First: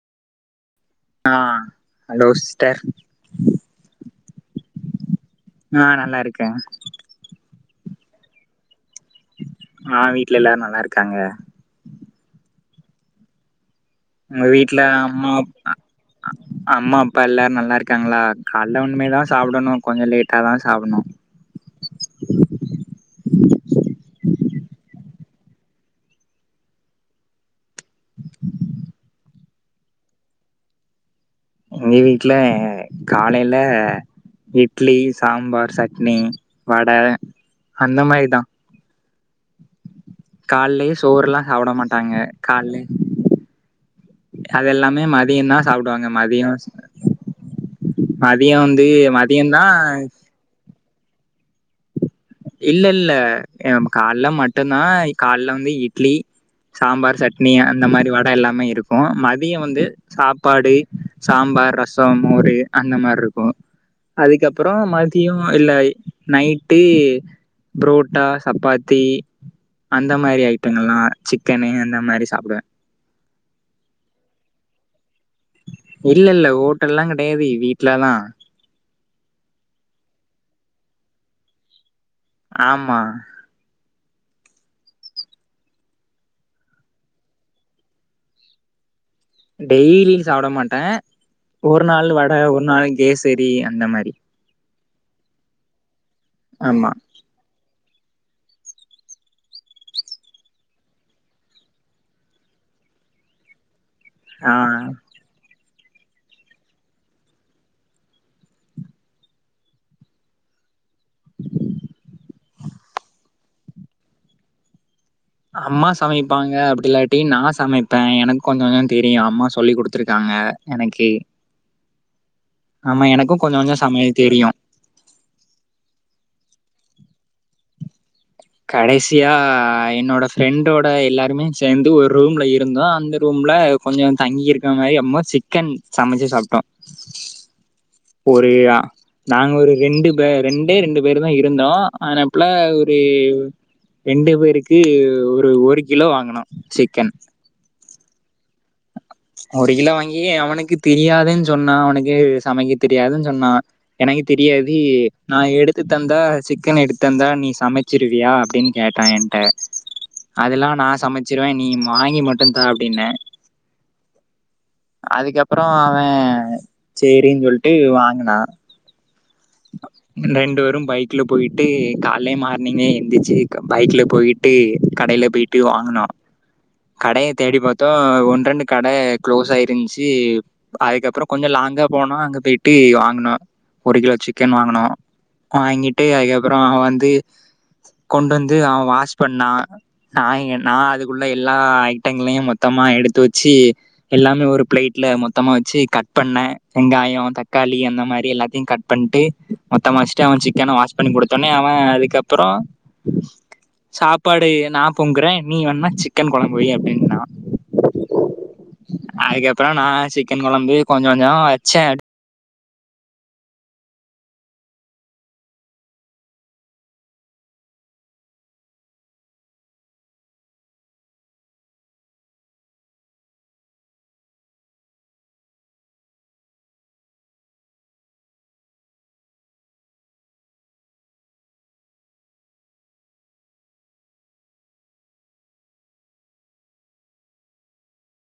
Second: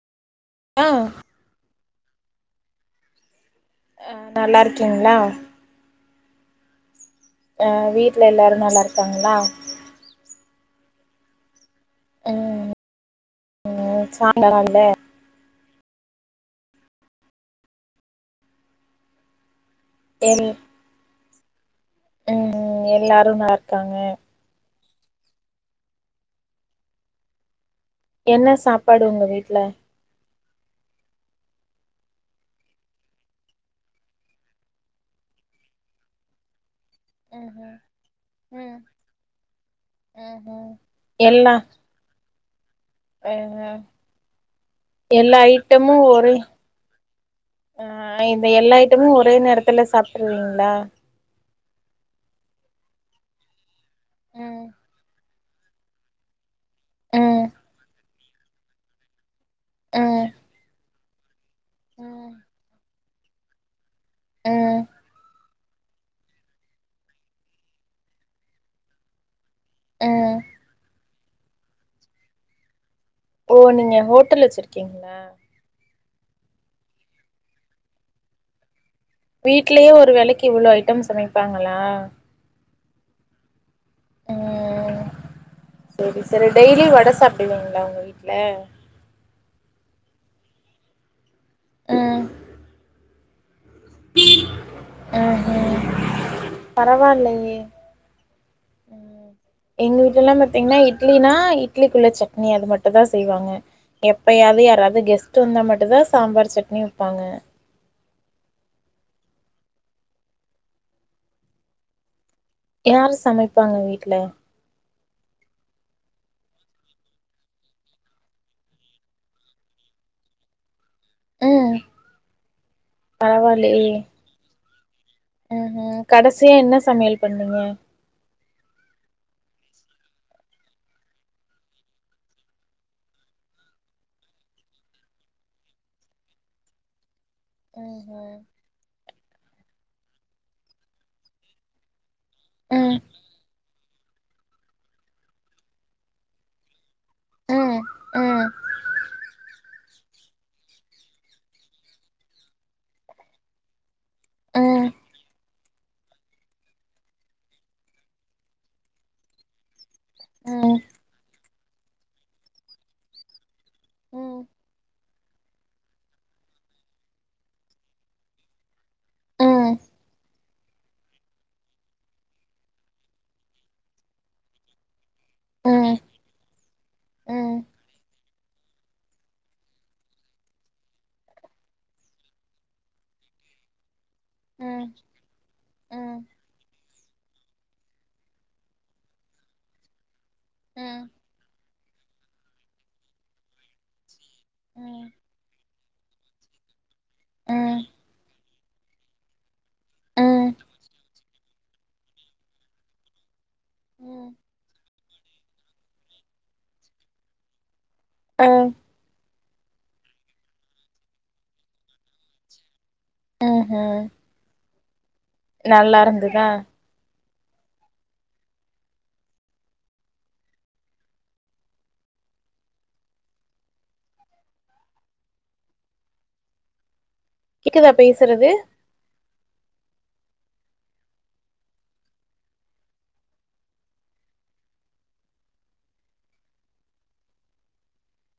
ஆ ஆ hello sister அ நல்லாருக்கீங்ளா ஆ நல்லா இருக்க ஆ வீட்ல எல்லாரு நல்லா இருக்காங்ளா ஆ வீட்ல எல்லாரு நல்லா இருக்காங்க ம் ம் உங்க வீட்ல சாப்டலால்ல அம்மா அப்பா அம்மா அப்பா எல்லாரு நல்லா இருக்காங்களா கால்ல இண்மேல்தா சாப்டணு கொஞ்சோ லேட்டா தா சாப்புணு ம் ம் எல்லாரு நல்லாருக்காங்க என்ன சாப்பாடு உங்க வீட்ல எங்க வீட்ல காலைல இட்லி சாம்பார் சட்னி வட ம் ம் அந்த மாரிதா ம் ம் ம் கால்லயு சோறுல்லா எல்லா சாப்பட மாட்டாங்க கால்லே அ அது எல்லாமே எல்லா மதியந்தா ஐட்டமு சாப்டுவாங்க ஒரே மதியோ ஆ இந்த மதியோ எல்லா வந்து ஐட்டமு ஒரே மதியந்தா நேரத்துல சாப்ட்ருவீங்களா இல்ல இல்ல கால்ல ம் மட்டுனா கால்ல வந்து இட்லி சாம்பார் ம் சட்னி அந்த மாரி வட எல்லாமே இரு உ மதியோ வந்து ம் சாப்பாடு சாம்பார் ரசம் ம் மோரு அந்த மார்ருக் கு அதுக்கப்புறோ ம் மதியோ இல்ல நைட்டு புரோட்டா சப்பாத்தி அந்த ம் மாரி ஐட்டங்கள்லா சிக்கனு அந்த மாரி சாப்டுவே ஓ நீங்க ஹோட்டல் வச்சிருக்கீங்களா இல்லல்ல ஹோட்டல்லாம் கிடையாது வீட்லதா வீட்டுலயே ஒரு வேலைக்கு இவ்ளோ ஐட்டம் சமைப்பாங்களா ஆமா ம் செரி செரி டெய்லி வட சாப்பிடுவீங்களா உங்க வீட்ல டெய்லிக் சாப்ட மாட்டே ஒரு நாள் வட ஒரு நாள் கேசரி அந்த மாரி ஆ ஆ ஆமா பரவாயில்லையே எங்க வீட்லல்லா பாத்தீங்கன்னா இட்லினா இட்லிக்குள்ள சட்னி அது மட்டு தா செய்வாங்க எப்பயாவே ஆ யாராவது கெஸ்ட்டு வந்தா மட்டுந்தா சாம்பார் சட்னி வைப்பாங்க யாரு சமைப்பாங்க வீட்ல அம்மா சமைப்பாங்க அப்படி இல்லாட்டி நா சமைப்ப எனக்கு கொஞ்ச கொஞ்சோ தெரியு அம்மா சொல்லி குடுத்துருக்காங்க எனக்கு ம் ஆமா எனக்கு கொஞ்ச கொஞ்சோ சமையல் தெரியு ம்ஹும் கடைசியா என்ன சமையல் பண்ணீங்க கடைசியா என்னோட ஃப்ரெண்டோட எல்லாருமே சேர்ந்து ஒரு ரூம்ல இருந்தோம் அந்த ரூம்ல கொஞ்சோ தங்கி இருக்க மாரி அம்ப சிக்கன் சமைச்சு சாப்டோம் ம் ஒரு நாங்க ஒரு ரெண்டு பே ரெண்டே ரெண்டு பேரு தான் இருந்தோம் ஆனா அப்பல ஒரு ம் ரெண்டு பேருக்கு ஒரு ஒரு கிலோ வாங்குனோ சிக்கன் ம் ம் ஒரு கிலோ வாங்கி அவனுக்கு தெரியாதுனு சொன்னா அவனுக்கு சமைக்க தெரியாதுன்னு சொன்னா எனக்கு தெரியாது ம் நா எடுத் து தந்தா சிக்கன் எடுத்துதந்தா நீ சமைச்சிருவியா அப்டின்னு கேட்டா என்கிட்ட அதெல்லா ம் நா சமைச்சிருவேன் நீ வாங்கி மட்டுதா அப்டின்னே ம் அதுக்கப்பறோ அவன் சேரின்னு சொல்ட்டு வாங்குனா ம் ரெண்டு பேரும் பைக் ல போயிட்டு கால்லே மார்னிங்கே எந்திரிச்சு பைக்ல போயிட்டு கடைலப் போய்ட்டு ம் ம் வாங்குனோ கடைய ம் ம் தேடி பாத்தோம் ஒன்ரெண்டு கடை க்ளோஸ் ஆயிருஞ்சு அதுக்கப்பறோ கொஞ்ச லாங்கா போன அங்க போயிட்டு வாங்கனோ ஒரு கிலோ சிக்கன் வாங்கனோ வாங்கிட்டு ம் அதுக்கப்பறோ வந்து கொண்டு வந்து அவ வாஷ் பண்ணா நா நா ம் அதுக்குள்ள எல்லா ஐட் ட்டைங்களையும் மொத்தமாக எடுத்து வச்சு எல்லாமே ஒரு ம் பிளைட்ல மொத்தமா வச்சு கட் பண்ண வெங்காயம் தக்காளி ம் அந்த மாரி எல்லாத்தையும் கட் பண்ட்டு மொத்தம் அச்சுட்டு அவன் ம் சிக்கன வாஷ் பண்ணி குடுத்துன்னே அவன் அதுக்கப்பறோ ம் சாப்பாடு நா பொங்குறேன் நீ வேண்ணா சிக்கன் குழம்பு வை அப்டின்டா ஆ அதுக்கப்பறம் நா சிக்கன் குழம்பு கொஞ்சம் கொஞ்சம் வச்சேன் ம் ஹூம் நல்லா இருந்துதா கேக்குதா பேசுறது